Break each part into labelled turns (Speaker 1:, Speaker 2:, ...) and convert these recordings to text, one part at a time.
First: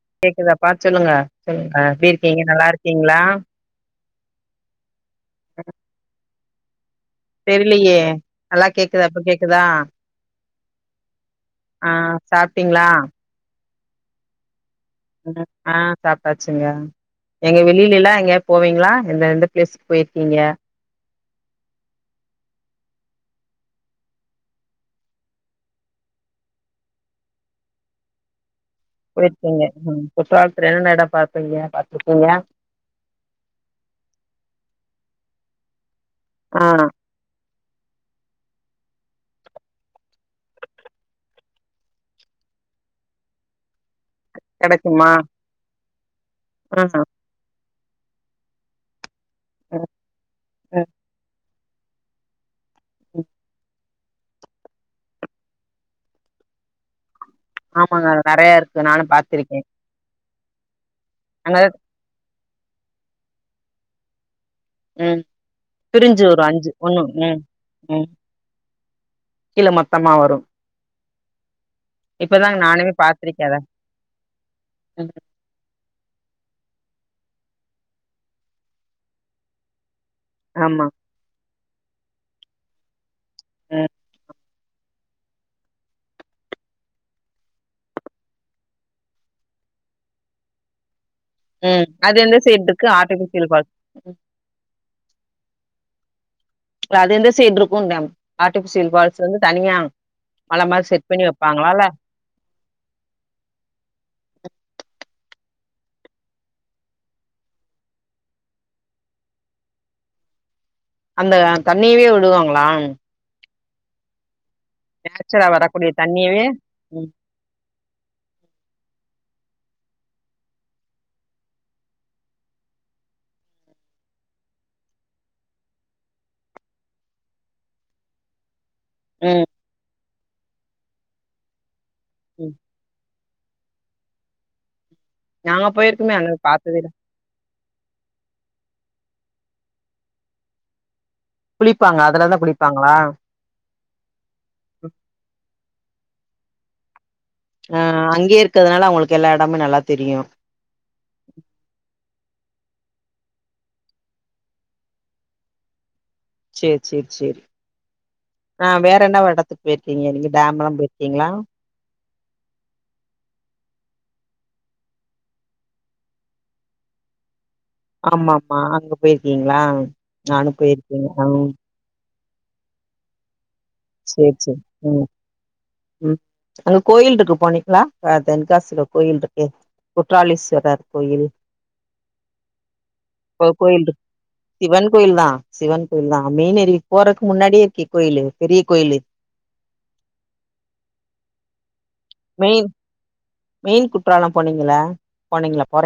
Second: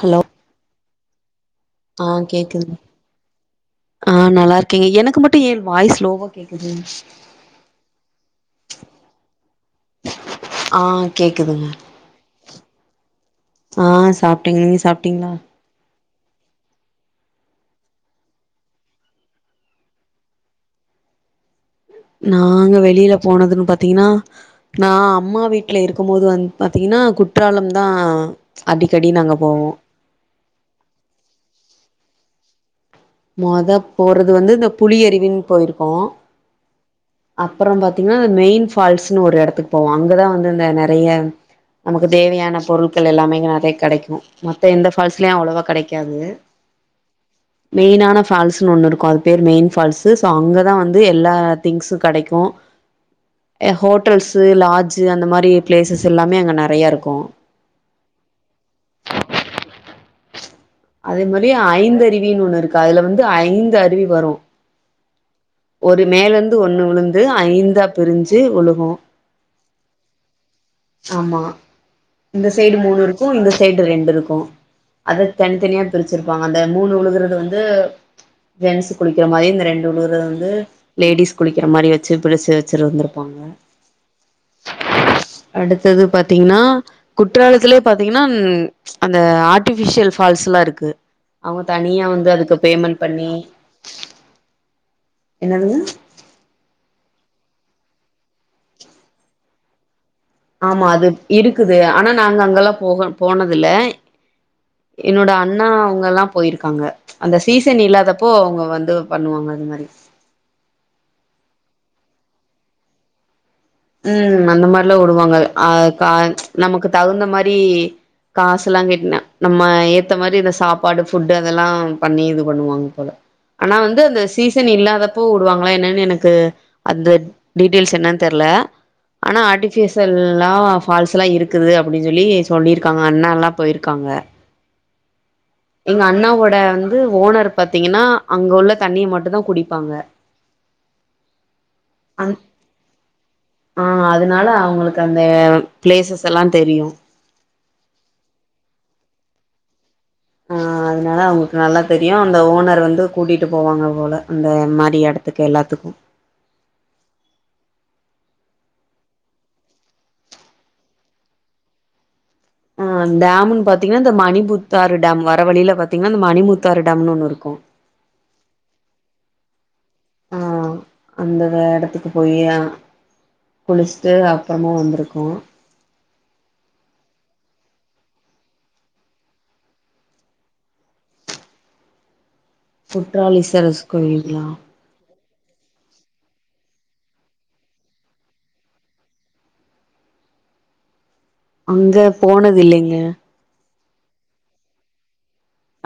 Speaker 1: Hello
Speaker 2: என்னப்பா சொல்லுங்க சொல்
Speaker 1: ஆ
Speaker 2: எப்டிருக்கீங்க
Speaker 1: கேக்குது
Speaker 2: நல்லா இருக்கீங்ளா
Speaker 1: ஆ நல்லா இருக்கேங்க எனக்கு மட்டு ஏ வாய்ஸ் லோவா கேக்குது
Speaker 2: தெரிலையே நல்லா கேக்குதா இப்ப கேக்குதா
Speaker 1: ஆ கேக்குதுங்க
Speaker 2: ஆ சாப்ட்டீங்ளா
Speaker 1: ஆ சாப்டேங்க நீங்க சாப்
Speaker 2: ஆ சாப்டாச்சுங்க எங்க வெளியிலல்லா எங்கயா போவீங்களா எந்த எந்த பிளேஸ்க்கு போயிருக்கீங்க
Speaker 1: நாங்க வெளியில போனதுன்னு பாத்தீங்ன்னா நா அம்மா வீட்ல இருக்குபோது வந்து பாத்தீங்ன்னா குற்றாலம்தா
Speaker 2: போயிருக்கீங்க குற்றாலத்ல என்னன்ன எடோ பாப்பீங்க பாத்துருக்கீங்க
Speaker 1: மொத போறது வந்து இந்த புலி அருவினு போயிருக்கோ
Speaker 2: அப்றோ
Speaker 1: அப்புறோ பாத்தீங்கன்னா இந்த மெயின் ஃபால்ஸ்ன்னு ஒரு எடத்துக்கு போவோ அங்கதா வந்து இந்த நெறைய நமக்கு தேவையான பொருட்கள் எல்லாமே நெறைய கெடைக்கு மத்த எந்த ஃபால்ஸ்லயு அவ்ளவா கெடைக்காது
Speaker 2: அப்றோ சாப்
Speaker 1: மெயினான ஃபால்ஸ்ன்னு ஒன்னு இருக்கு அது பேர் மெயின்
Speaker 2: ம்
Speaker 1: ஃபால்ஸ் சோ அங்கதா
Speaker 2: ம்
Speaker 1: வந்து எல்லா திங்ஸு கெடைக்கு
Speaker 2: ம்
Speaker 1: ஹோட்டல்ஸு லார்ஜு அந்த மாரி பிளேஸஸ் எல்லாமே அங்க நெறயா இருக்கு
Speaker 2: ஆமாங்க நெறய இருக்கு நானு பாத்திருக்கே
Speaker 1: அதே மாரி
Speaker 2: அங்க
Speaker 1: ஐந்து அருவின்னு ஒண்ணு இருக்கு அதுல வந்து ஐந்து அருவி வரு
Speaker 2: ம்
Speaker 1: ஒரு
Speaker 2: பிரிஞ்சு வரு
Speaker 1: மேலந்து
Speaker 2: அஞ்சு
Speaker 1: ஒண்ணு விழுந்து
Speaker 2: ம்
Speaker 1: ஐந்தா
Speaker 2: ம்
Speaker 1: பிரிஞ்சு உழுகு
Speaker 2: கீழ மொத்தமா வரு
Speaker 1: ஆமா இந்த
Speaker 2: இப்பதாங்க
Speaker 1: சைடு
Speaker 2: நானுமே
Speaker 1: மூணு இருக்கு
Speaker 2: பாத்திருக்கே
Speaker 1: இந்த
Speaker 2: அத
Speaker 1: சைடு ரெண்டு இருக்கு
Speaker 2: ம்
Speaker 1: அத தனி தனியா பிரிச்சிருப்பாங்க அந்த மூணு உழுகுறது வந்து ஜென்ஸ் குளிக்கிற மாரி இந்த ரெண்டு உழுகுற வந்து
Speaker 2: ஆமா
Speaker 1: து லேடிஸ் குளிக்கிற மாரி வச்சு பிடிச்சு வச்சுருந்துருப்பாங்க
Speaker 2: ம்
Speaker 1: அடுத்தது பாத்தீங்ன்னா குற்றாலத்லயே பாத்தீங்ன்னா அந்த ஆர்ட்டிஃபிஷியல் ஃபால்ஸ்லா இருக்கு அவங்க
Speaker 2: ம்
Speaker 1: தனியா
Speaker 2: அது
Speaker 1: வந்து
Speaker 2: எந்த
Speaker 1: அதுக்கு
Speaker 2: சைடு இருக்கு
Speaker 1: பேமெண்ட் பண்ணி
Speaker 2: ஆர்டிபிஷியல் ஃபால்ஸ் ம்.
Speaker 1: என்னதுங்க
Speaker 2: இல்ல அது எந்த சைடு இருக்கு டேம் ஆர்டிஃபிஷியல் பால்ஸ் வந்து தனியா மல
Speaker 1: ஆமா
Speaker 2: மாரி
Speaker 1: அது
Speaker 2: செட் பண்ணி வைப்பாங்களா
Speaker 1: இருக்குது
Speaker 2: இல்ல
Speaker 1: ஆனா நாங்க அங்கெல்லா போக போனதுல்ல என்னோட அண்ணா அவங்கல்லா போயிருக்காங்க அந்த சீசன் இல்லாதப்போ அவங்க வந்து பண்ணுவாங்க அது மாரி
Speaker 2: அந்த தண்ணியவே விடுவாங்ளா
Speaker 1: உம் அந்த மாரிலா உடுவாங்க
Speaker 2: நேச்சரா
Speaker 1: அ
Speaker 2: வரக்கூடிய
Speaker 1: கா
Speaker 2: தண்ணியவே
Speaker 1: நமக்கு
Speaker 2: ம்
Speaker 1: தகுந்த மாரி காசெல்லா கேட்னே நம்ம ஏத்த மாரி இந்த சாப்பாடு ஃபுட்டு் அதெல்லா பண்ணி இது பண்ணுவாங்க போல ஆனா வந்து அந்த சீசன் இல்லாதப்போ உடுவாங்களா என்னன்னு எனக்கு அந்த டீட்டெயில்ஸ் என்ன தெர்ல ஆனா
Speaker 2: ம்
Speaker 1: ஆர்டிஃபிஷியல்லா ஃபால்ஸ்லா இருக்குது அப்டின் சொல்லி
Speaker 2: ம்
Speaker 1: சொல்லியிருக்காங்க அண்ணால்லா போயிருக்காங்க
Speaker 2: நாங்க
Speaker 1: எங்க
Speaker 2: போயிருக்குமே ஆனா
Speaker 1: அண்ணாவோட
Speaker 2: பாத்ததே இல்ல
Speaker 1: வந்து ஓனர் பாத்தீங்கன்னா அங்க உள்ள தண்ணிய மட்டு தா குடிப்பாங்க
Speaker 2: குளிப்பாங்க அதுலதா குளிப்பாங்ளா
Speaker 1: ஆஹ் அதனால அவங்களுக்கு அந்த பிளேசஸ் எல்லா தெரியு
Speaker 2: ஆஹ் அங்கே இருக்கிறதுனால அவங்களுக்கு எல்லா எடமு நல்லா தெரியு
Speaker 1: ஆ அதனால அவங்களுக்கு நல்லா தெரியு அந்த ஓனர் வந்து கூட்டிட்டு போவாங்க போல அந்த மாரி எடத்துக்கு எல்லாத்துக்கு
Speaker 2: சேர் சேர் சேரி ஆ வேற என்ன ஒரு இடத்துக்கு போயிருக்கீங்க நீங்க டேம்ல்லா போயிருக்கீங்ளா
Speaker 1: அ டேம்ன்னு பாத்தீங்ன்னா இந்த மணிபுத்தாறு டேம் னு வர வழியில பாத்தீங்ன்னா இந்த மணிமுத்தாறு டேம்னு ஒண்ணு இருக்கு
Speaker 2: ஆமா ஆமா அங்க போயிருக்கீங்ளா நானு போயிருக்கே அஹ்
Speaker 1: ந்த இடத்துக்கு போய் குளிச்சுட்டு அப்றமா வந்திருக்கோ
Speaker 2: உம் அங்க கோயில் இருக்கு போனீங்களா தென்காசியில கோயில் இருக்கே குற்றாளீஸ்வரர் கோயில்
Speaker 1: குற்றாலீஸ்வரர்
Speaker 2: கோயில் இருக்
Speaker 1: கோயிலுங்களா
Speaker 2: சிவன் கோயில் தான் சிவன் கோயில் தான் மெயனரு விக்கு போறக்கு முன்னாடியே இருக்கு கோயில் பெரிய கோயில்
Speaker 1: அங்க போனது
Speaker 2: மெயின்
Speaker 1: இல்லைங்க
Speaker 2: மெயின் குற்றாலம் போனீங்கள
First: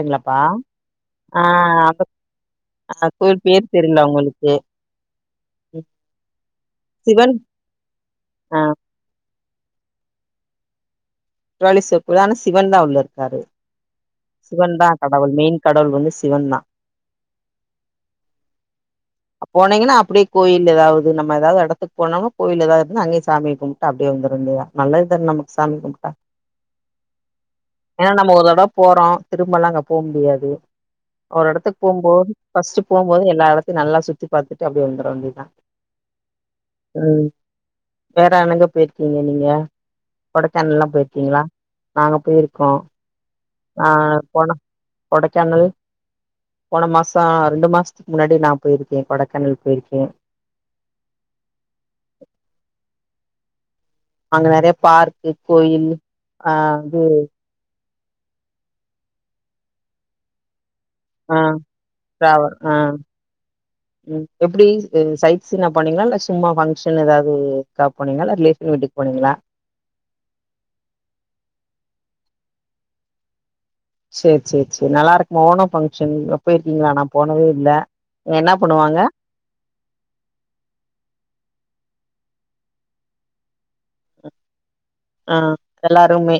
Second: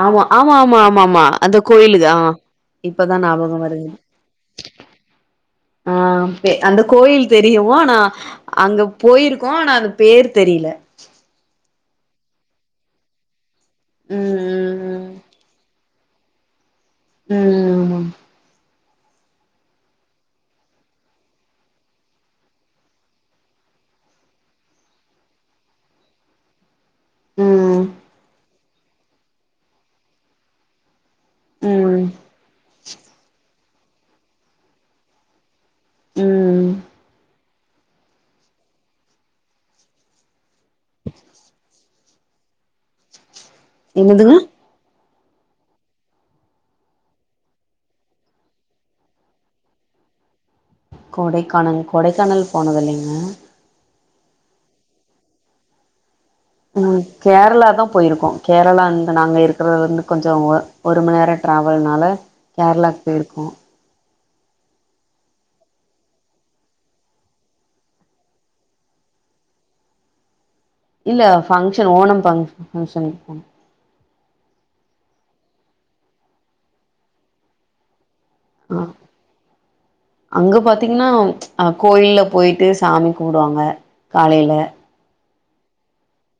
Speaker 1: ஆமா ஆமா ஆமா ஆமா ஆமா அந்த கோயிலு தா
Speaker 2: அஹ்
Speaker 1: இப்பதான்
Speaker 2: கோயில்
Speaker 1: ஞாபகம்
Speaker 2: பேர்
Speaker 1: வருது
Speaker 2: தெரியல உங்களுக்கு ம்,
Speaker 1: ஆ அந்த கோயில்
Speaker 2: சிவன்
Speaker 1: தெரியும் ஆனா
Speaker 2: ஆ
Speaker 1: அங்க போயிருக்கோம் ஆனால் அந்த பேர் தெரில
Speaker 2: குற்றாளிஸ்வரர் கோயில் ஆனா சிவன் தான் உள்ள இருக்காரு
Speaker 1: ம்
Speaker 2: சிவன் தா கடவுள் மெயின் கடவுள் வந்து சிவன் தா
Speaker 1: உம் உம்
Speaker 2: போனீங்கன்னா அப்டியே கோயில் ஏதாவது நம்ம ஏதாவது இடத்துக்கு போனம்னா கோவில் ஏதாவது இருந்தா அங்கே சாமியே கும் அப்டியே வந்துர வேண்டி தா நல்ல தான நமக்கு சாமி கும்ட்டா
Speaker 1: ம் ம்
Speaker 2: ஆ நம்ம ஒரு தட போறோம் திரும்பல்லாம் அங்க போ முடியாது ஒரு எடத்துக்கு
Speaker 1: ம்
Speaker 2: போம்போது ஃபர்ஸ்ட் போம்போது எல்லா எடத்தையும் நல்லா சுத்தி பாத்துட்டு அப்டியே வந்துர வேண்டியதுதான்
Speaker 1: உம்ம்
Speaker 2: உம் வேற எங்க போயிருக்கீங்க நீங்க கொடைக்கானல் லா போயிருக்கீங்களா நாங்க போயிருக்கோம் ஆ
Speaker 1: என்னதுங்க
Speaker 2: கொட கொடைக்கானல் போன மாசோம் ரெண்டு மாசத்துக்கு முன்னாடி நா போயிருக்கேன் கொடைக்கானல் போயிருக்கே
Speaker 1: கொடைக்கானல் கொடைக்கானல் போனது இல்லைங்க
Speaker 2: அங்க நெறைய பார்க் கோயில் ஆ
Speaker 1: உம்
Speaker 2: இது
Speaker 1: கேரளா தான் போயிருக்கோம் கேரளாந்து நாங்க இருக்கிறதுல இருந்து கொஞ்சோ ஒரு மணி
Speaker 2: ஆ
Speaker 1: நேரோம் ட்ராவல்னால கேரளாக்கு போயிருக்கோம்
Speaker 2: உம் எப்டி சைட் சீனா போனீங்களா இல்ல சும்மா ஃபங்க்ஷன் ஏதாவதுக்கா போனீங்களா ரிலேஷன் வீட்டுக்கு போனீங்களா
Speaker 1: இல்ல பங்க்ஷன் ஓணம் பங்ஷன்
Speaker 2: சேரி சேரி சேரி நல்லா இருக்கு ஓணம் பங்க்ஷன் போயிருக்கீங்களா நான் போனதே இல்ல என்ன
Speaker 1: ஆ
Speaker 2: பண்ணுவாங்க
Speaker 1: அங்க பாத்தீங்கன்னா அ கோயில்ல போயிட்டு சாமி கும்புடுவாங்க காலையில
Speaker 2: ஆ எல்லாருமே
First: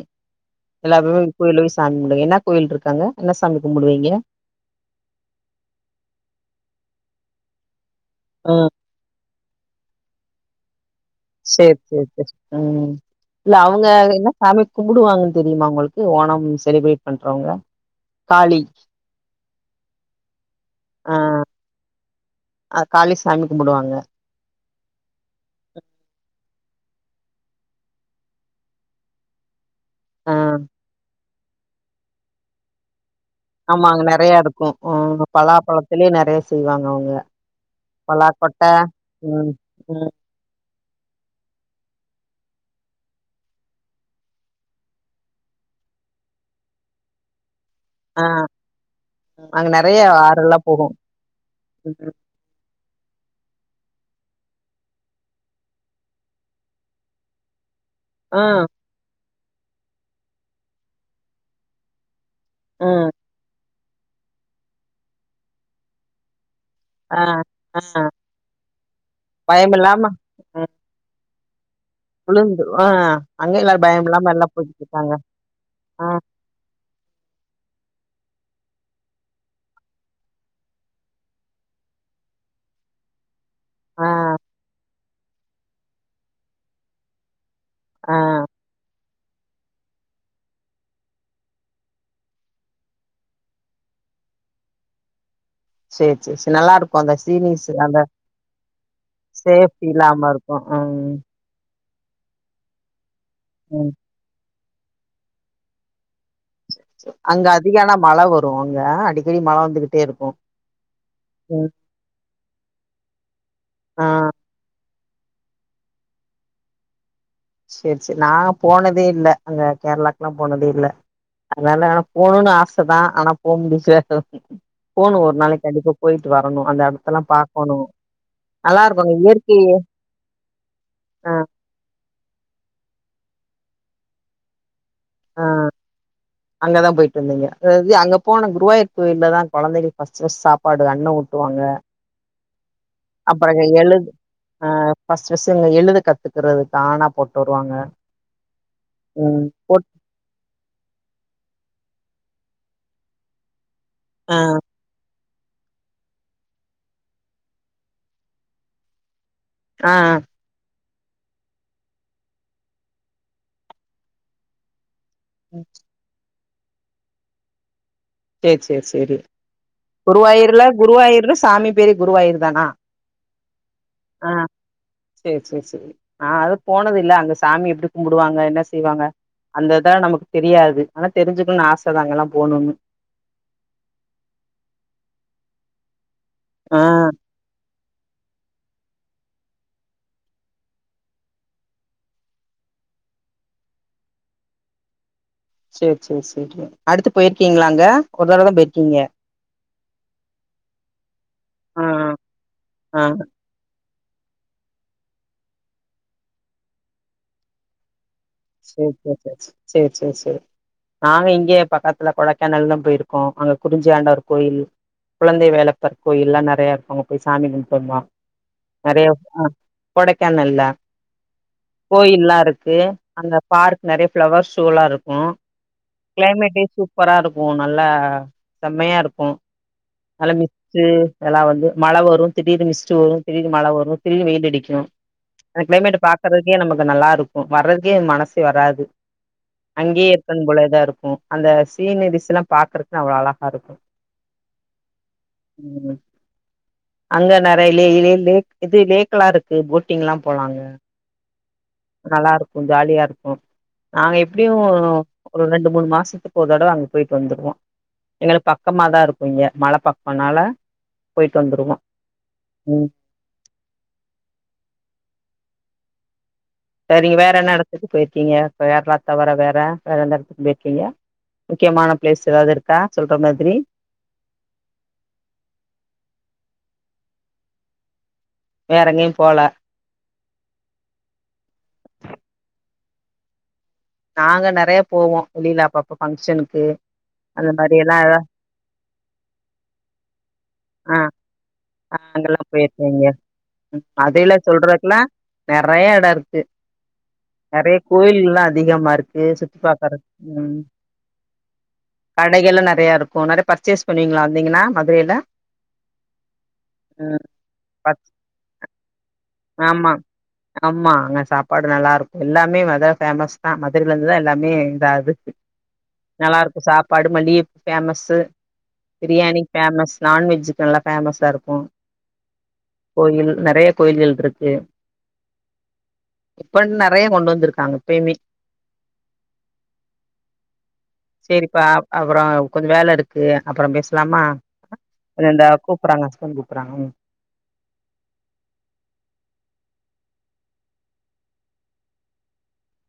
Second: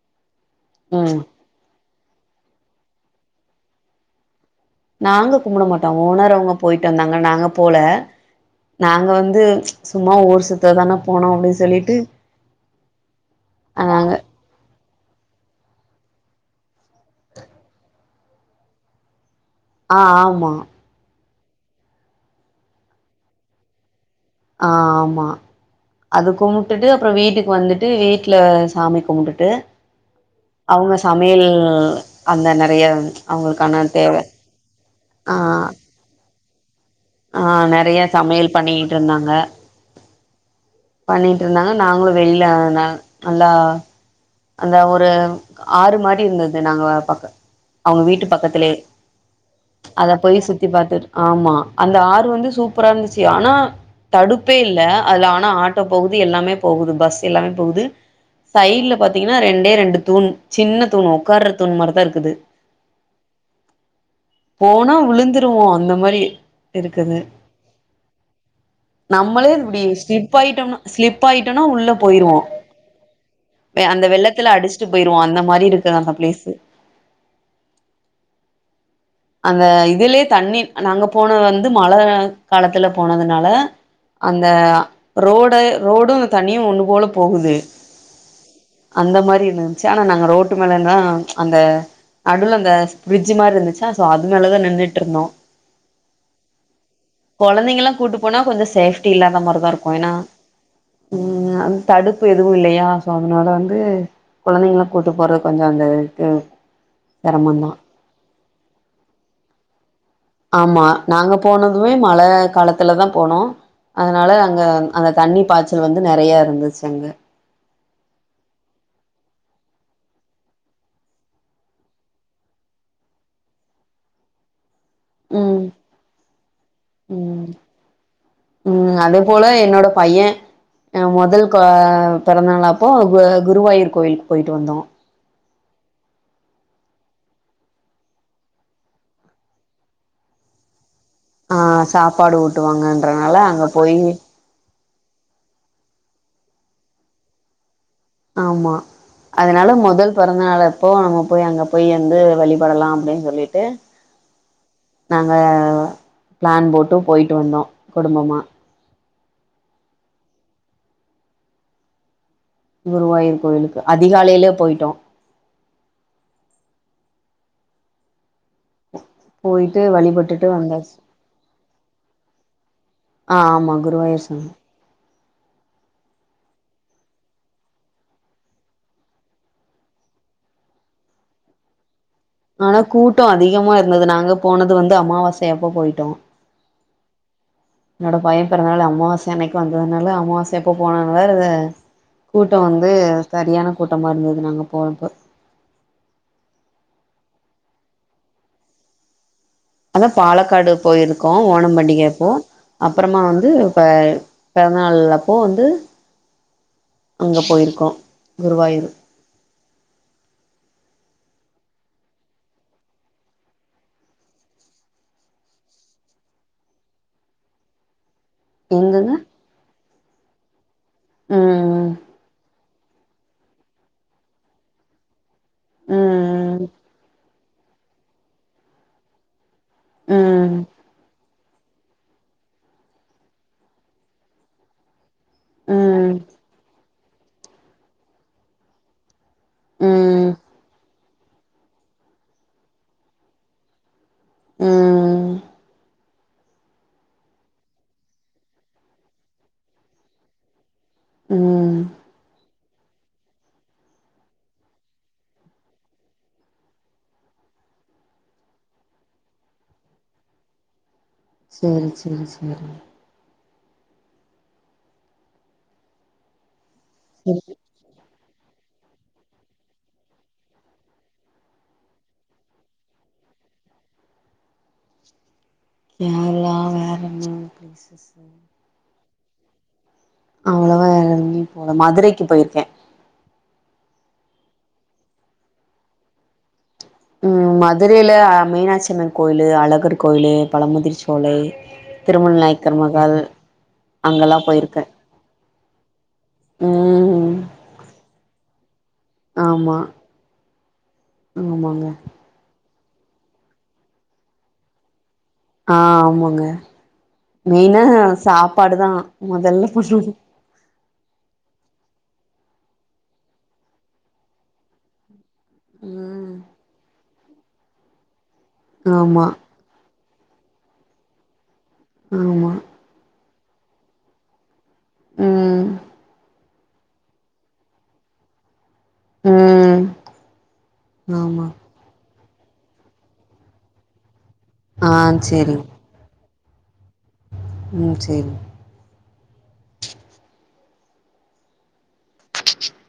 Speaker 1: ம்
Speaker 2: எல்லாரும் கோயில சாமி குமுடுங்க என்ன கோயில் இருக்கு அங்க என்ன சாமி குமுடுவீங்க
Speaker 1: நாங்க கும்புட மாட்டோம் ஓனர் அவுங்க போயிட்டு வந்தாங்க நாங்க போல
Speaker 2: ஆ
Speaker 1: நாங்க வந்து சும்மா ஊர் சுத் அ தான போனோம்
Speaker 2: சேரி சேரி சேரி உம் இல்ல
Speaker 1: அ
Speaker 2: அவுங்க
Speaker 1: நாங்க
Speaker 2: என்ன சாமி கும்புடுவாங்கன்னு தெரியுமா உங்களுக்கு ஓணம் செலிப்ரேட் பண்றவங்க காளி
Speaker 1: ஆ ஆமா
Speaker 2: ஆ அ அ காளி சாமி கும்புடுவாங்க
Speaker 1: ஆமா அது கும்டுட்டு அப்புற வீட்டுக்கு வந்துட்டு வீட்ல சாமி கும்புடுட்டு
Speaker 2: ஆ
Speaker 1: அவுங்க சமையல் அந்த நறைய
Speaker 2: ஆமா அங்க நறைய இருக்கு
Speaker 1: ஆ
Speaker 2: பலாப்பழத்திலே நறைய செய்வாங்க அவுங்க
Speaker 1: ஆ நறைய சமையல் பண்ணிக்கிட்ருந்தாங்க
Speaker 2: ம் ம்
Speaker 1: பண்ணிட்டு இருந்தாங்க நாங்ளு வெளில நல்லா அந்த ஒரு ஆறு மாடி இர்ந்திது நாங்க பாக்க அவுங்க
Speaker 2: ஆ
Speaker 1: வீட்டு பக்கத்திலே
Speaker 2: அங்க நெறைய
Speaker 1: அத போய்
Speaker 2: ஆறெல்லா
Speaker 1: சுத்தி
Speaker 2: போகு
Speaker 1: பாத்திட் ஆமா அந்த
Speaker 2: ம்
Speaker 1: ஆறு வந்து சு ப்பரா இர்ந்திச்சி ஆனா தடுப்பே இல்ல அதுல ஆனா ஆட்டோ போகுது எல்லாமே போகுது பஸ் எல்லாமே போகுது
Speaker 2: ஆ
Speaker 1: சைட்ல பாத்தீங்கனா ரெண்டே ரெண்டு தூண் சின்ன தூண் உக்கார்ற தூண் மார்தா இர்ந்துது
Speaker 2: ம்
Speaker 1: போனா விழுந்துருவோ அந்த மாரி இருக்குது
Speaker 2: ஆ ஆ
Speaker 1: நம்பளே இப்டி
Speaker 2: பயமில்லாம
Speaker 1: ஸ்லி ப் ஆயிட்டோம்னா ஸ்லிப் ஆயிட்டனா உள்ள போயிருவோ
Speaker 2: விழுந்து ஆ அங்க எல்லாரு
Speaker 1: அந்த
Speaker 2: பயமில்லாம எல்லா
Speaker 1: வெள்ளத்துல
Speaker 2: போய்டு
Speaker 1: அடிச்சுட்டு
Speaker 2: வந்ட்டாங்க
Speaker 1: போயிருவோ அந்த மாரி இருக்குது
Speaker 2: ஆ
Speaker 1: அந்த பிளேஸு அந்த இதுலே தண்ணி நாங்க போனது வந்து மழக காலத்துல போனதுனால
Speaker 2: ஆ
Speaker 1: அந்த ரோட ரோடு தண்ணியு ஒண்ணு போல போகுது
Speaker 2: ஆ
Speaker 1: அந்த மாரி இருந்ச்சா அனா நாங்க ரோட்டு மேலர்ந்தா அந்த அடுல அந்த பிரிட்ஜ் மார்ருந்துச்சு தசோ அது மேலதா நின்னிட்ருந்தோ
Speaker 2: சேர் சேர் சே நல்லா இருக்கு அந்த சீனிஸு
Speaker 1: கொழந்தைங்கல்லா
Speaker 2: அந்த
Speaker 1: கூட்டு போனா கொஞ்சோ சேஃப்டி இல்லாத
Speaker 2: சேப்டி இல்லாம இருக் ம்
Speaker 1: உ அ தடுப்பு எதுவு இல்லையா சோ அதனால வந்து
Speaker 2: ம்
Speaker 1: குழந்தைங்கிலா கூட்டு போறது கொஞ்ச அந்த
Speaker 2: அங்க
Speaker 1: செரமந்தா
Speaker 2: அதிகன மழ வரு அங்க அடிக்கடி மழ வந்துகிட்டே இருக்கு
Speaker 1: ஆமா நாங்க
Speaker 2: ம்
Speaker 1: போனதுமே மழ காலத்துலதா போனோ
Speaker 2: ஆ
Speaker 1: அதனால அங் அங்க அந் அந்த தண்ணி பாய்ச்சல் வந்து நறைய இருந்துச்சு அங்க
Speaker 2: சேர் சேர் நாங்க போனதே இல்ல அங்க கேரளாக்லா போனதே இல்ல அதனால ஆன போணுனு ஆச தா ஆனா போக முடிச்சாது போணு ஒர்
Speaker 1: ம்.
Speaker 2: நாளைக் கண்டிப்பா போயிட்டு வரணு அந்த எட்தெல்லா
Speaker 1: ம்.
Speaker 2: பாக்கோணு
Speaker 1: ம் அதே போல என்னோட பைய அ
Speaker 2: ஆ
Speaker 1: முதல் கொ பிறந்தநாளப்போ கு குருவாயூர் கோயில்கு போய்ட்டு வந்தோ
Speaker 2: ஆ அங்கதா போயிட் ருந்தீங்க அதுவந் அங்க போன குருவாயூ கோயில்ல தா கொழந்தைகளுக் பஸ்ட்பஸ்ட் சாப்பாடு அண்ண ஊட் தோ
Speaker 1: ஆ
Speaker 2: அங்க
Speaker 1: சாப்பாடு ஊட்டுவாங்க
Speaker 2: அப்பற இங்க எழு ஆ பஸ்ட்பஸ்டு எழுத கத்துக்கிறதுக் ஆ னா போட்டு வருவாங்க
Speaker 1: ஆமா
Speaker 2: ம்
Speaker 1: அதனால
Speaker 2: போட்
Speaker 1: முதல் பிறந்தநாளா அப்போ நம்ம போய் அங்க போய் எந்து வழிபடலா அப்டின் சொல்லிட்டு
Speaker 2: ஆ
Speaker 1: நாங்க பிளான் போட்டு போய்ட்டு வந்தோ குடும்பமா
Speaker 2: ம் ம்
Speaker 1: குருவாயிர் கோவிலுக்கு அதிகாலைலே போயிட்டோ
Speaker 2: ம் சேர் சேர் சேரி
Speaker 1: போயிட்டு வழிபட்டுட்டு
Speaker 2: குருவாயூர்ல
Speaker 1: வந்தாச்சு
Speaker 2: குருவாயூர்ல சாமி பேரு குருவாயூர் தானா
Speaker 1: ஆமா குருவாயூர் சாமி
Speaker 2: சேர் சேர் சேரி ஆ அது போனதில்ல அந்த சாமி எப்டி கும்புடுவாங்க என்ன செய்வாங்க அந்த இதா நமக்கு தெரியாது ஆனா தெரிஞ்சுக்கணு ஆச தா அங்க எல்லா
Speaker 1: ஆனா கூட்டோ அதிகமா இருந்தது நாங்க போனது வந்து அமாவாசையப்ப போயிட்டோ
Speaker 2: ஆ
Speaker 1: என்னோட பைய பெறந்தநாள் அமாவாச அன்னைக்கு வந்ததுனால அமாவாசைபப்போ போனதுனால இது கூட்டோ வந்து சரியான கூட்டமா இருந்தது நாங்க போனப்ப
Speaker 2: சேர் சேர் செரி அடுத்து போயிரிக்கீங்களா அங்க ஒரு தடவத்த போயிரிக்கீங்க
Speaker 1: அதா பாலக்காடு போயிருக்கோ ஓணம்
Speaker 2: ஆ
Speaker 1: பண்டிகையப்போ
Speaker 2: ஆ ஆ.
Speaker 1: அப்பறமா வந்து ப பெறந்தநாள் அப்போ வந்து அங்க போயிருக்கோ குருவாயூர்
Speaker 2: சேர் [inaudible] சேர் சேர் சேரி நாங்க இங்கேயே பக்கத்துல கொடைக்கானல்தா போயிருக்கோ அங்க குறிஞ்சியாண்டவர் கோயில் குழந்தைவேலப்பர் கோயில் எல்லா நெறையா இருக்கு அங்க போய் சாமி கும்ட்டு வந்தோ நறைய
Speaker 1: எங்கங்க
Speaker 2: கொடைக்கானல்ல
Speaker 1: ஆ
Speaker 2: கோயில்லா இருக்கு அங்க பார்க் நறைய ஃபளவர் ஷோவெல்லா இருக்கு கிளைமேட்டே
Speaker 1: ம்
Speaker 2: சூப்பரா இருக்கு நல்லா செம்மையா இருக்கு மழ
Speaker 1: ம் ம்
Speaker 2: மிச்சு எல்லா வந்து மழ வரு திடீர்னு மிஸ்டு வரு திடீர் மழ வரு திடீர்னு வெயில் அடிக்கு அந்த கிளைமேட்ட
Speaker 1: ம்
Speaker 2: பாக்குறதுக்கே நமக்கு நல்லா இருக்கு வர்றக்கே மனசு வராது அங்கேயே
Speaker 1: ம்
Speaker 2: இருக்கனு போலதா இருக்கு அந்த சீனரிஸ்ல்லா பாக்குறக்கு அவ்ளோ அழகா இருக்கு ம் அங்க நெறைய லே லே லேக் இது லேக் எல்லா இருக்கு போட்டிங்ல்லா போலாங்க
Speaker 1: ம்
Speaker 2: நல்லா இருக்கு ஜாலியா இருக்கு நாங்க எப்டியு ஒரு ரெண்டு மூணு மாசத்துக்கு ஒரு தடவ அங்க போயிட்டு வந்துருவோ எங்களுக் பக்கமாதா இருக்கு இங்க மல பக்கேனால போயிட்டு வந்துருவோ
Speaker 1: சேரி சேரி சேரி
Speaker 2: ம் சரிங்க வேற
Speaker 1: சரி
Speaker 2: என்ன எடத்துக்கு போயிருக்கீங்க கேரளா தவர வேற வேற எந்த எடத்துக்கு போயிருக்கீங்க முக்கியமான பிளேஸ் ஏதாது இருக்கா சொல்ற மாதிரி
Speaker 1: கேரளா வேற என்ன பிளேசஸ்
Speaker 2: வேற எங்கயு போல
Speaker 1: அவ்ளவா எங்கயு போல மதுரைக்கு போயிருக்கே
Speaker 2: நாங்க நறைய போவோ வெளில அப்பப்ப ஃபங்க்ஷனுக்கு அந்த
Speaker 1: ம்
Speaker 2: மாரி எல்லா
Speaker 1: மதுரையில மீனாட்சி அம்மன் கோயிலு அழகர் கோயிலு பழமுதிர் சோலை திருமண
Speaker 2: அங்கல்லா
Speaker 1: நாயக்கர்
Speaker 2: போயிருக்கேங்க
Speaker 1: மகால்
Speaker 2: அதையெல்ல
Speaker 1: அங்கெல்லா போயிருக்கே
Speaker 2: சொல்றதுக்குல்லா நறைய எடோ இருக்கு
Speaker 1: ம்
Speaker 2: நறைய கோயில்லா அதிகமா இருக்கு சுத்தி
Speaker 1: ஆமா
Speaker 2: பாக்கரக் ம்
Speaker 1: ஆமாங்க
Speaker 2: கடைகளு நறைய இருக்கு நறைய பர்ச்சேஸ் பண்ணுவீங்களா வந்தீங்கன்னா மதுரையில
Speaker 1: ஆ ஆமாங்க
Speaker 2: ம்
Speaker 1: மெயினா
Speaker 2: பச்
Speaker 1: சாப்பாடுதா
Speaker 2: ஆமா ஆம்மா அங்க சாப்பாடு நல்லா இருக்கு எல்லாமே மதுர ஃபேமஸ் தா மதுரையிலருந்துதா எல்லாமே இதாது
Speaker 1: ம்
Speaker 2: நல்லாருக்கு சாப்பாடு மல்லியப் ஃபேமஸு
Speaker 1: ஆமா
Speaker 2: பிரியாணி ஃபேமஸ் நான்வெஜ்ஜுக்கு நல்லா ஃபேமஸா இருக்கு
Speaker 1: ஆமா
Speaker 2: கோயில் நெறைய கோயில்கள் இருக்கு
Speaker 1: உம்
Speaker 2: இப்ப நெறைய கொண்டு வந்திருக்காங்க எப்பயுமே
Speaker 1: ம் ஆமா
Speaker 2: சேரிப்பா அப்றோ கொஞ்சோ வேல இருக்கு அப்றோ பேசலாமா
Speaker 1: ஆ
Speaker 2: ரெண்டு அப்
Speaker 1: சேரிங்
Speaker 2: கூப்ட்றாங்க ஹஸ்பண்ட் கூப்றாங்க
Speaker 1: உம் சேரி [inaudible]